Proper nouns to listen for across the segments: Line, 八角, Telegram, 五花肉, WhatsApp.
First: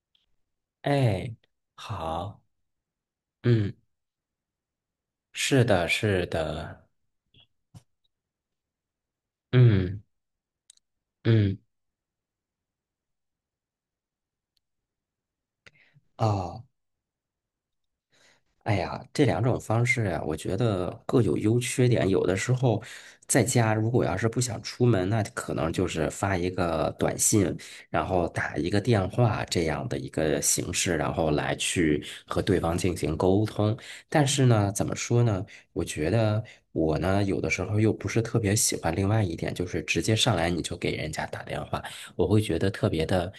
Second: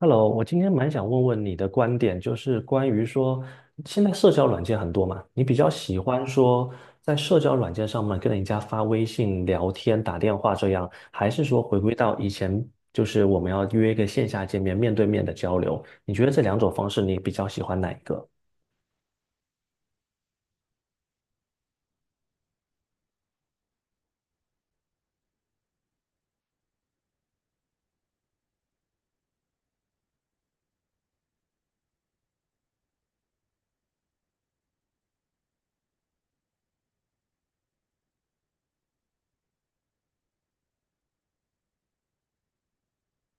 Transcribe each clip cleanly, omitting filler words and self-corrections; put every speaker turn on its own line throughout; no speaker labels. Hello，我今天蛮想问
哎，
问你的观点，就
好，
是关于说，
嗯，
现在社交软件很多嘛，你比
是
较
的，
喜欢
是
说
的，
在社交软件上面跟人家发微信聊天、
嗯
打电话这样，还是
嗯，
说回归到以前，就是我们要约一个线下见面、面对面的交流？你觉得这两
哦，
种方式，你比较喜欢哪一个？
哎呀，这两种方式呀，我觉得各有优缺点。有的时候在家，如果要是不想出门，那可能就是发一个短信，然后打一个电话这样的一个形式，然后来去和对方进行沟通。但是呢，怎么说呢？我觉得我呢，有的时候又不是特别喜欢另外一点，就是直接上来你就给人家打电话，我会觉得特别的，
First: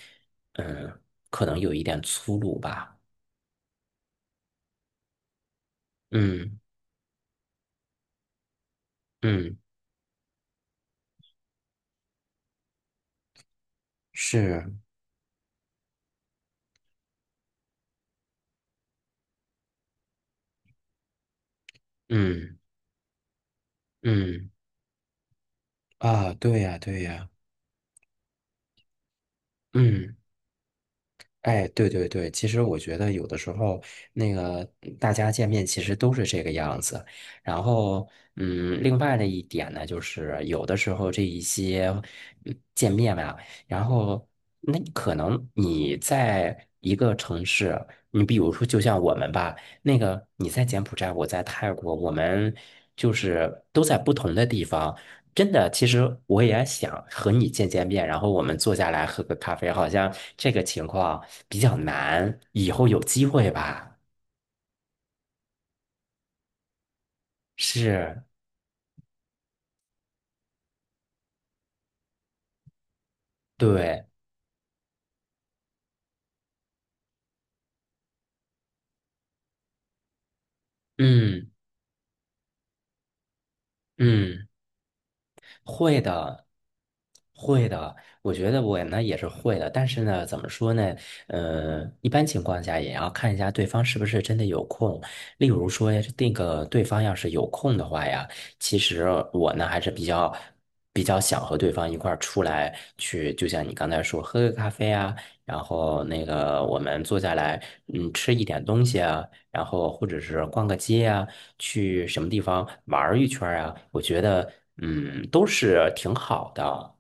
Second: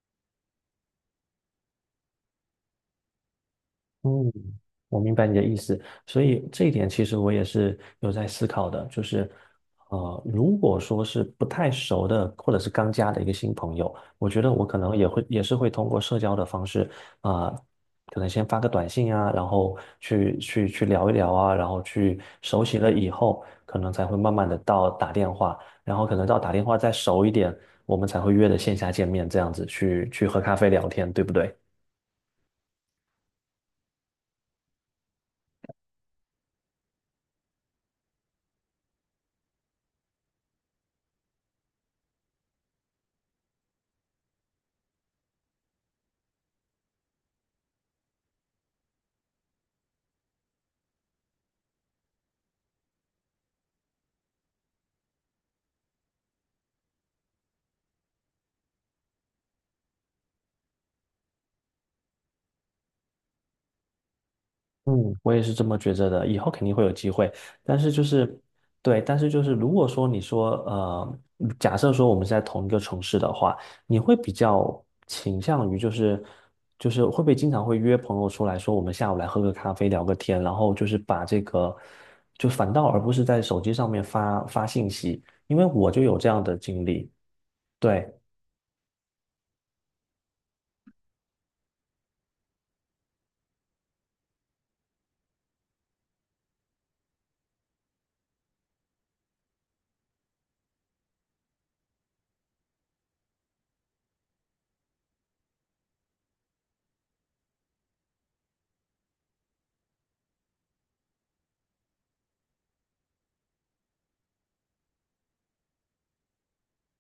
嗯，可能有一点粗鲁吧。
嗯，我明白你的意思，所以
嗯
这一点其实我也是有在思考的，就是，
嗯，
如果说是不太熟的或者是刚加的一个新朋友，我觉得我
是。
可能也会也是会通过社交的方式，啊、可能先发个短信啊，然后去聊一聊啊，然后去
嗯
熟悉了以后，可能才会慢慢
嗯
的到打电话，然后可能
啊，
到打
对
电
呀
话再
对
熟
呀，
一点，我们才会约的线下见面，这样子去
嗯，
去喝咖啡聊天，对不对？
哎，对对对，其实我觉得有的时候那个大家见面其实都是这个样子，然后另外的一点呢，就是有的时候这一些见面吧，然后那可能你在一个城市，你比如说就像我们吧，那个你在柬埔寨，我在泰国，我们就是都在不同的地方。真的，其实我也想和你见见面，然后我们坐下来喝个咖啡，好像这个情况比较难，以后有机会吧？
嗯，我也是这么觉着的，以后肯定会有机会。但是就
是，
是，对，但是就是，如果说你说，假设说我们是在同一个城市的话，你
对，
会比较倾向于就是，就是会不会经常会约朋友出来说，我们下午来喝个咖啡，聊个天，然后就是把这
嗯
个，就反倒而不是在手机上面发
嗯。
发信息，因为我
会
就有这样
的，
的经历。
会的，
对，
我觉得我呢也是会的，但是呢，怎么说呢？一般情况下也要看一下对方是不是真的有空。例如说，那个对方要是有空的话呀，其实我呢还是比较想和对方一块儿出来去，就像你刚才说，喝个咖啡啊，然后那个我们坐下来，吃一点东西啊，然后或者是逛个街啊，去什么地方玩儿一圈儿啊，我觉得都是挺好的，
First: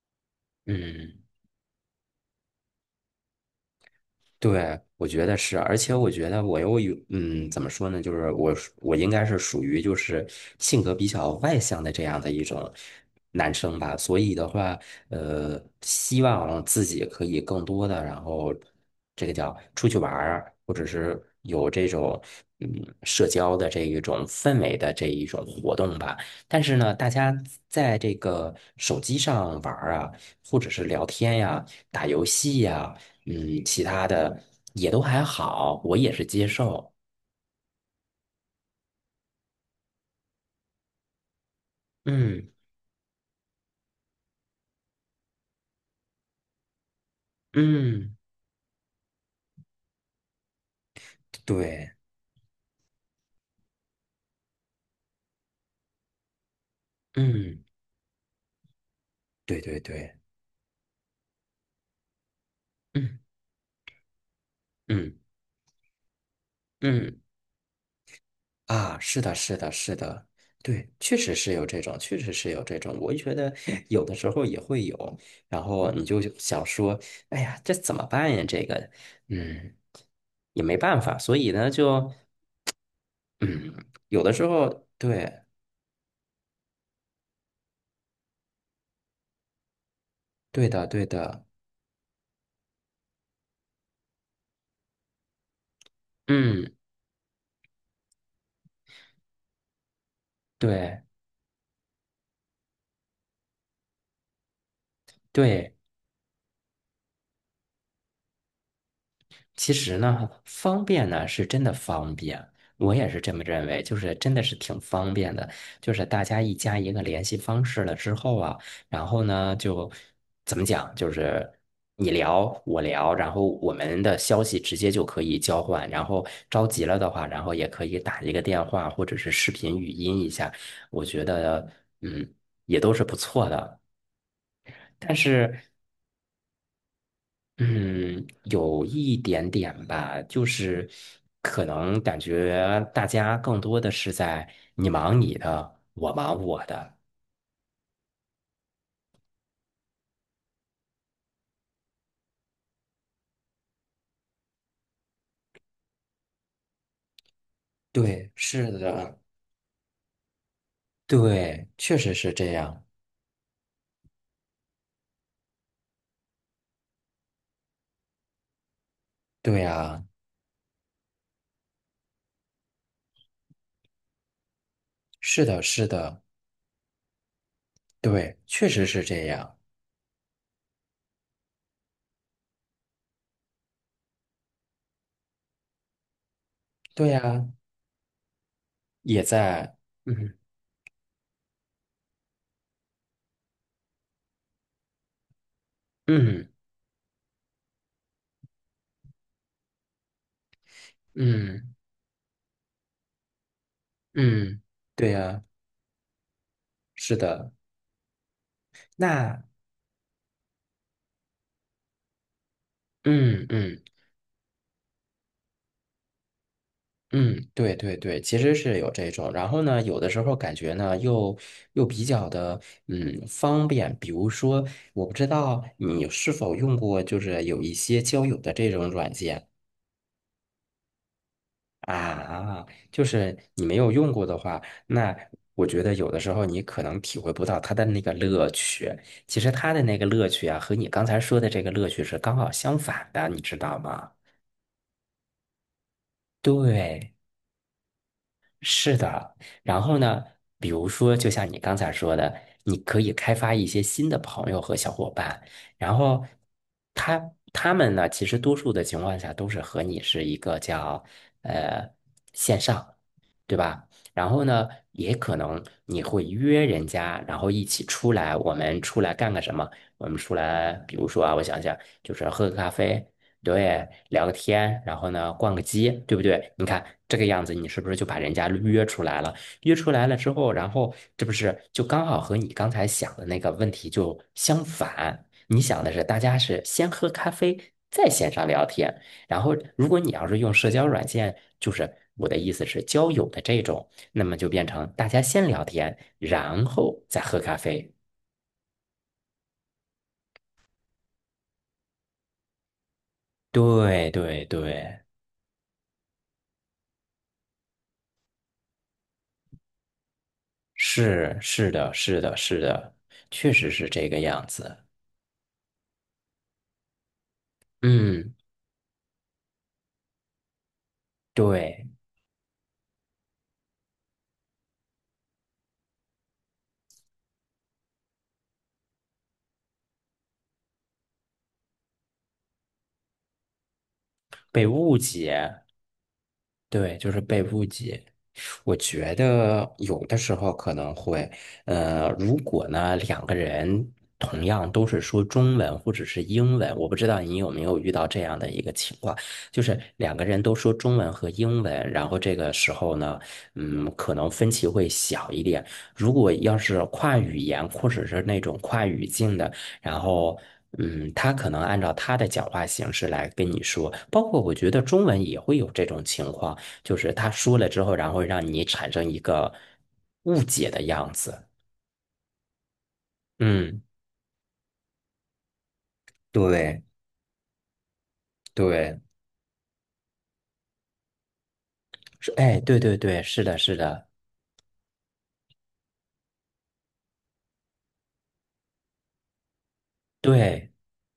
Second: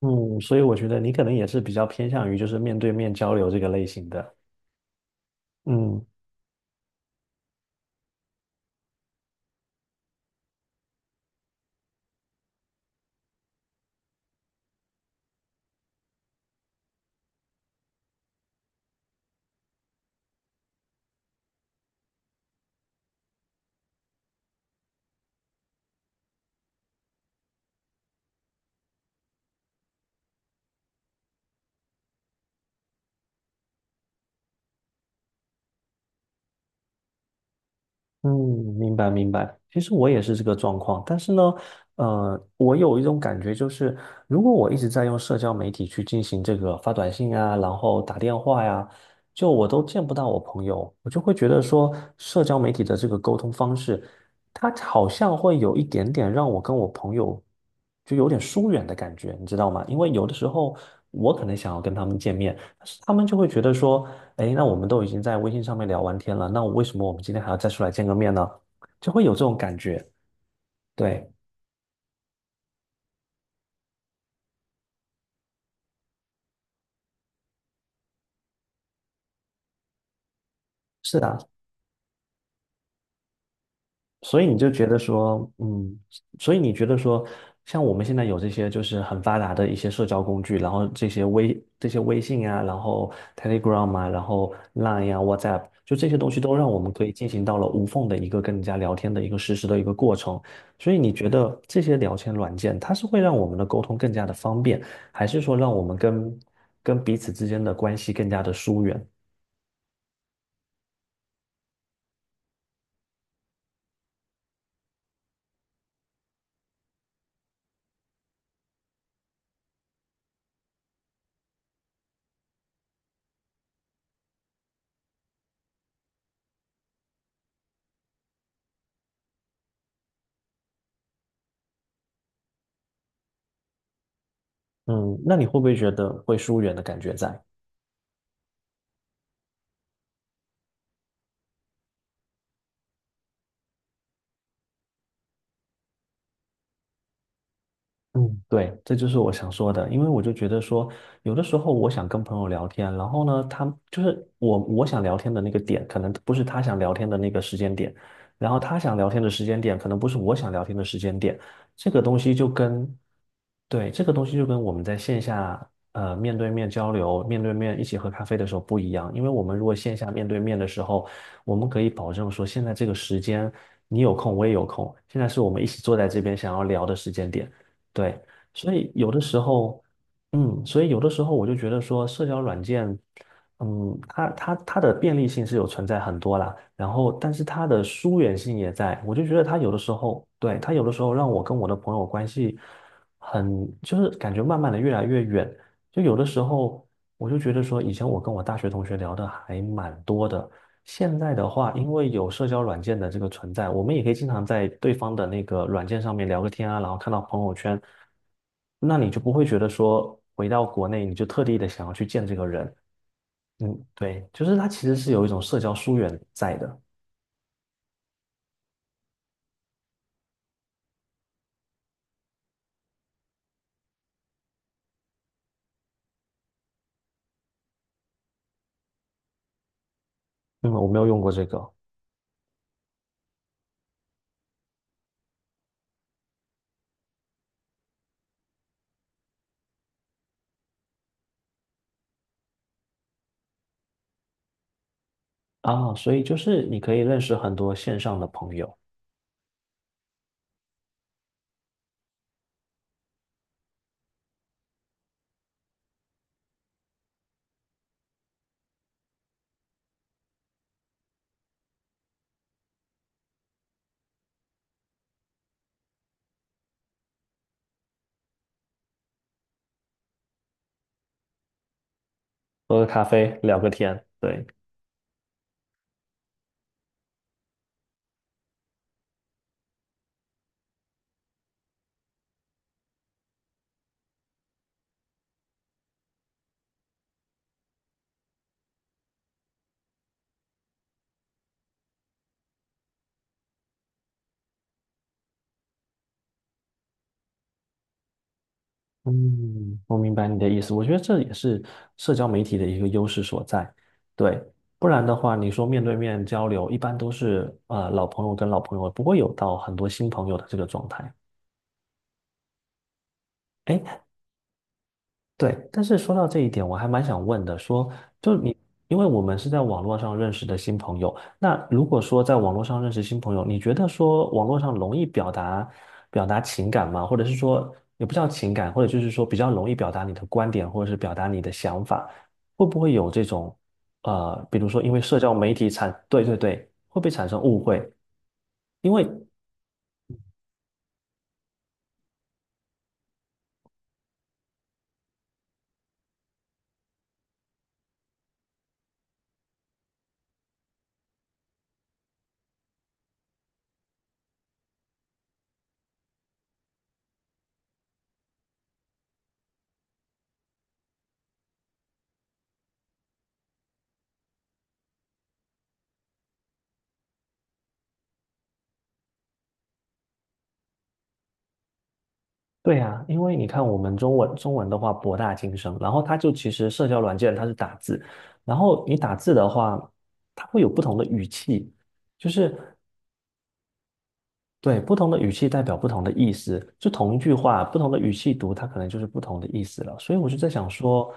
嗯，所以我觉得
嗯。
你可能也是比较偏向于就是面对面交流这个类型的。
对，我觉得是，而且
嗯。
我觉得我又有，怎么说呢？就是我应该是属于就是性格比较外向的这样的一种男生吧，所以的话，希望自己可以更多的，然后这个叫出去玩儿，或者是有这种嗯社交的这一种氛围的这一种活动吧。但是呢，大家在这个手机上玩儿啊，或者是聊天呀、打游戏呀。嗯，其他的也都还好，我也是接受。
嗯，明白明白。其实我也是这个状况，但是呢，
嗯
我有一种感觉，就是如果我一直在用社交媒体去进行这个发短信啊，然后
嗯，
打电话呀，就我都见不到我朋友，我就会觉得
对，
说，社交媒体的这个沟通方式，它好像会有一点点让我跟我朋友
嗯
就有点疏远的感觉，你知
对
道
对
吗？因
对，
为有的时候我可能想要跟他们见面，但是他
嗯
们就会觉得说。诶，那我们都已
嗯
经在微信上面聊完天了，那为什么我
嗯
们今天还要再出来见个面呢？
啊，
就
是
会
的，
有这种
是的，
感
是
觉。
的，对，确
对，
实是有这种，确实是有这种，我觉得 有的时候也会有，然后你就想说，哎呀，这怎么办呀？这个，嗯，也没办法，
是
所
的。
以呢，就嗯，有的
所
时
以你
候，
就觉得
对，
说，嗯，所以你觉得说，像我们现在有这些就是很发达的一些社交工具，
对
然
的，
后
对
这些
的，
微这些微信啊，然后 Telegram 啊，然后 Line 啊，WhatsApp，就这些东西都
嗯，
让我们可以进行到了无缝的一个跟人家聊天的一个实时的一个过程。所以
对
你觉得这些聊天软件，它是会让我们的沟通更加的方便，还是说
对。
让我们跟彼此之间的关系更加的疏远？
其实呢，方便呢是真的方便，我也是这么认为，就是真的是挺方便的。就是大家一加一个联系方式了之后啊，然后呢就怎么讲，就是你聊我聊，然后我们的消息直接就可以交换，然后着急了的话，然后也可以打一个电话或者是视频语音一下，我觉得嗯也都是不错的。但
嗯，那你会
是
不会觉得会疏远的感觉在？
嗯，有一点点吧，就是可能感觉大家更多的是在你忙你的，我忙我的。
嗯，对，这就是我想说的，因为我就觉得说，有的时候我想跟朋友聊天，然后呢，他就是我想聊天的那个点，可能不是他想聊天的那个时间点，
对，
然后
是
他想聊
的，
天的时间点，可能不是我想聊天的时间点，
对，
这
确
个
实
东
是
西就
这样。
跟对，这个东西就跟我们在线下面对面交流、面对面一起喝咖啡的时候不一样，因为我们
对
如果线
呀，
下面对面的时候，我们可以保证说现在这个时间你有空，我也有空，现在是
是
我
的，
们一起
是
坐在这
的，
边想要聊的时间点。对，
对，确
所
实
以
是
有的
这
时
样。
候，嗯，所以有的时候我就觉得说社交软件，嗯，它的便利性是有存在很多啦，然
对
后但是
呀，
它的疏远性也在，我
也
就觉得它有
在，
的时候，
嗯
对，它有的时候让我跟我的朋友关系。很，就是感觉慢慢的越来越远。就有的时
嗯
候，我就觉得说，以前我跟我大学同学聊的还蛮多的。现在的话，
嗯
因为有社交软件的这个存在，我们也可以经常
嗯，
在对
对
方的
呀，
那个软件上面聊个天啊，然后看
是
到朋
的。
友圈，那你就不
那，
会觉得说回到国内你就特地的想要去见这个人。
嗯嗯。
嗯，对，就是它其实是有一种社交疏远在的。
嗯，对对对，其实是有这种，然后呢，有的时候感觉呢，又比较的，方便。比如说，我不知道你是否用过，就是有一些交友的这种软件
嗯，我没有用过这个
啊，就是你没有用过的话，那我觉得有的时候你可能体会不到它的那个乐趣。其实它的那个乐趣啊，和你刚才说的这个乐趣是刚好相反的，你知道吗？
啊，所以就是你可以
对。
认识很多线上的朋友，
是的，然后呢，比如说，就像你刚才说的，你可以开发一些新的朋友和小伙伴，然后他他们呢，其实多数的情况下都是和你是一个叫呃线上，对吧？然后呢，也可能你会约人家，然后一起出来，我们出来干个什么？我们出来，比如说啊，我想想，就是喝个咖
喝个咖
啡，
啡，聊个
对，
天。
聊个
对。
天，然后呢，逛个街，对不对？你看这个样子，你是不是就把人家约出来了？约出来了之后，然后这不是就刚好和你刚才想的那个问题就相反？你想的是大家是先喝咖啡，再线上聊天。然后，如果你要是用社交软件，就是我的意思是交友的这种，那么就变成大家先聊天，然后再喝咖啡。
嗯，我明白你的意思。我觉得这也是社交媒体的一个优势所在。
对
对，
对
不
对，
然的话，你说面对面交流，一般都是老朋友跟老朋友，不会有到很多新朋友的这个状态。
是是的，是的，是的，确实是这个样子。
对，但是说到这一点，我还蛮想问的，说，
嗯，
就你，因为我们是在网络上认识的新朋友，那如
对，
果说在网络上认识新朋友，你觉得说网络上容易表达表达情感吗？或者是说，也不叫情感，或者就是说比较容易表达你的观点，或者是表达你的想法，会不会有这种，比
被
如说因
误
为社交媒
解。
体产，对对对，
对，
会不
就
会
是
产生
被
误
误
会？
解。我
因为
觉得有的时候可能会，如果呢两个人同样都是说中文或者是英文，我不知道你有没有遇到这样的一个情况，就是两个人都说中文和英文，然后这个时候呢，可能分歧会小一点。如果要是跨语言或者是那种跨语境的，然后。他可能按照他的讲话形式来跟你说，包括我觉得中文也会有这种情况，就是他说了之后，然后让你产生一个误解的样子。
对啊，因为你看我
嗯，
们中文的话博大精深，然后它就其实
对
社交软件它是打字，然后你
对，
打字的话，它会有不同的语气，就
是，哎，
是
对对对，是的，是的，
对，不同的语气代表不同的意思，就同一句话，不同的语气读，它可能就是不同的意思了。所以我就在想
对，
说，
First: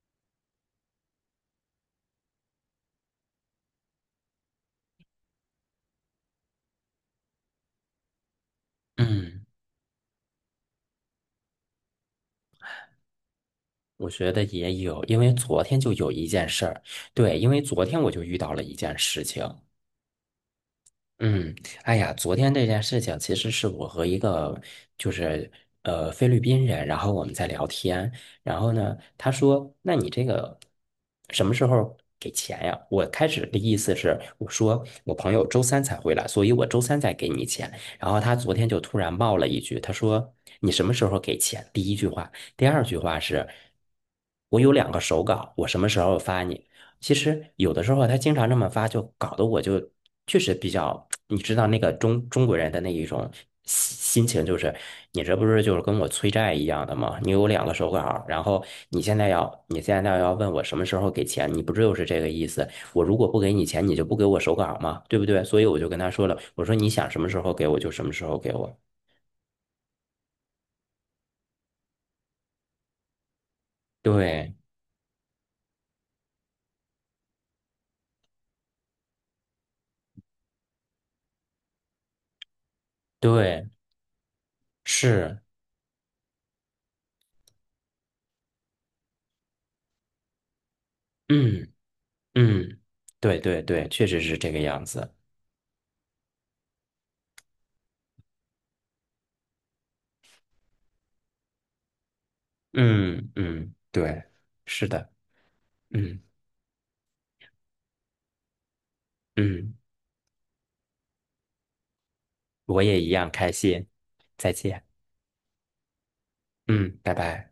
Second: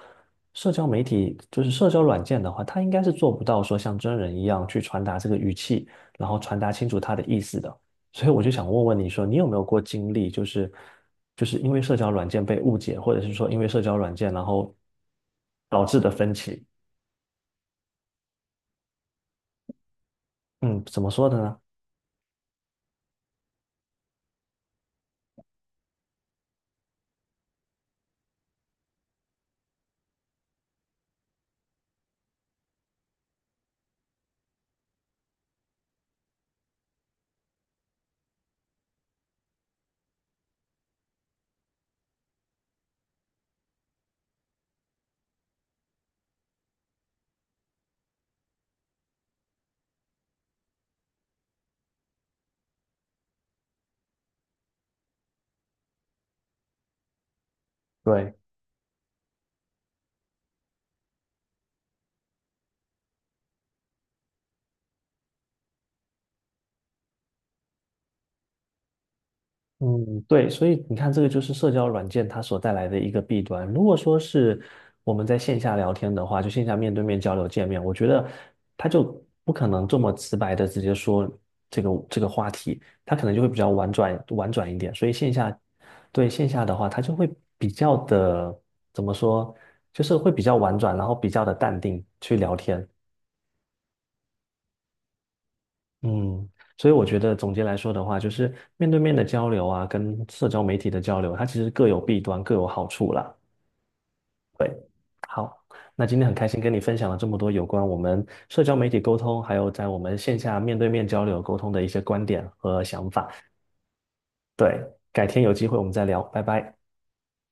社交媒体就是社交软件的话，它应该是做不到说像真人一样去传达这个语气，然后传达清楚它的意思的。所以我就想问问你说，你
嗯，
有没有过经历，就是就是因为社交软件被误解，或者是说因为社交
我
软
觉
件
得
然
也
后
有，因为昨天
导
就
致的
有一
分
件
歧？
事儿，对，因为昨天我就遇到了一件事情，
嗯，怎么说的
嗯，
呢？
哎呀，昨天这件事情其实是我和一个就是菲律宾人，然后我们在聊天，然后呢，他说：“那你这个什么时候给钱呀？”我开始的意思是，我说我朋友周三才回来，所以我周三再给你钱。然后他昨天就突然冒了一句，他说：“你什么时候给钱？”第一句话，第二句话是：“我有两个手稿，我什么时候发你？”其实有的时候他经常这么发，就搞得我就确实比较，你知道那个中国人的那一种心情，就是你这不是就是跟我催债一样的吗？你有两个手稿
对。
然后你现在要问我什么时候给钱，你不就是这个意思？我如果不给你钱，你就不给我手稿吗？对不对？所以我就跟他说了，我说你想什么时候给我就什么时候给我。
嗯，对，所以你看，这个就是社交软件它所带来的一个弊端。如果说
对
是我们在线下聊天的话，就线下面对面交流见面，我觉得他就不可能这么直白的直接说这个话题，他可能就会比
对，
较婉转一点。所以线
是，
下对线下的话，他就会比较的怎么说，就是会比较婉转，然后比较的
嗯
淡定去聊
嗯，
天。
对对对，确实是这个样子。
嗯，所以我觉得总结来说的话，就是面对面的交流啊，跟社交媒体的交流，它其实各有弊端，各有好处
嗯
啦。
嗯，对，
对，
是的，
好，那今
嗯
天很开心跟你分享了这么多有关我们社交媒体沟通，还有
嗯，
在我们线下面对面交流沟通的一些观点
我
和
也一
想法。
样开心，再见，
对，改天有机会我们再聊，拜拜。
嗯，拜拜。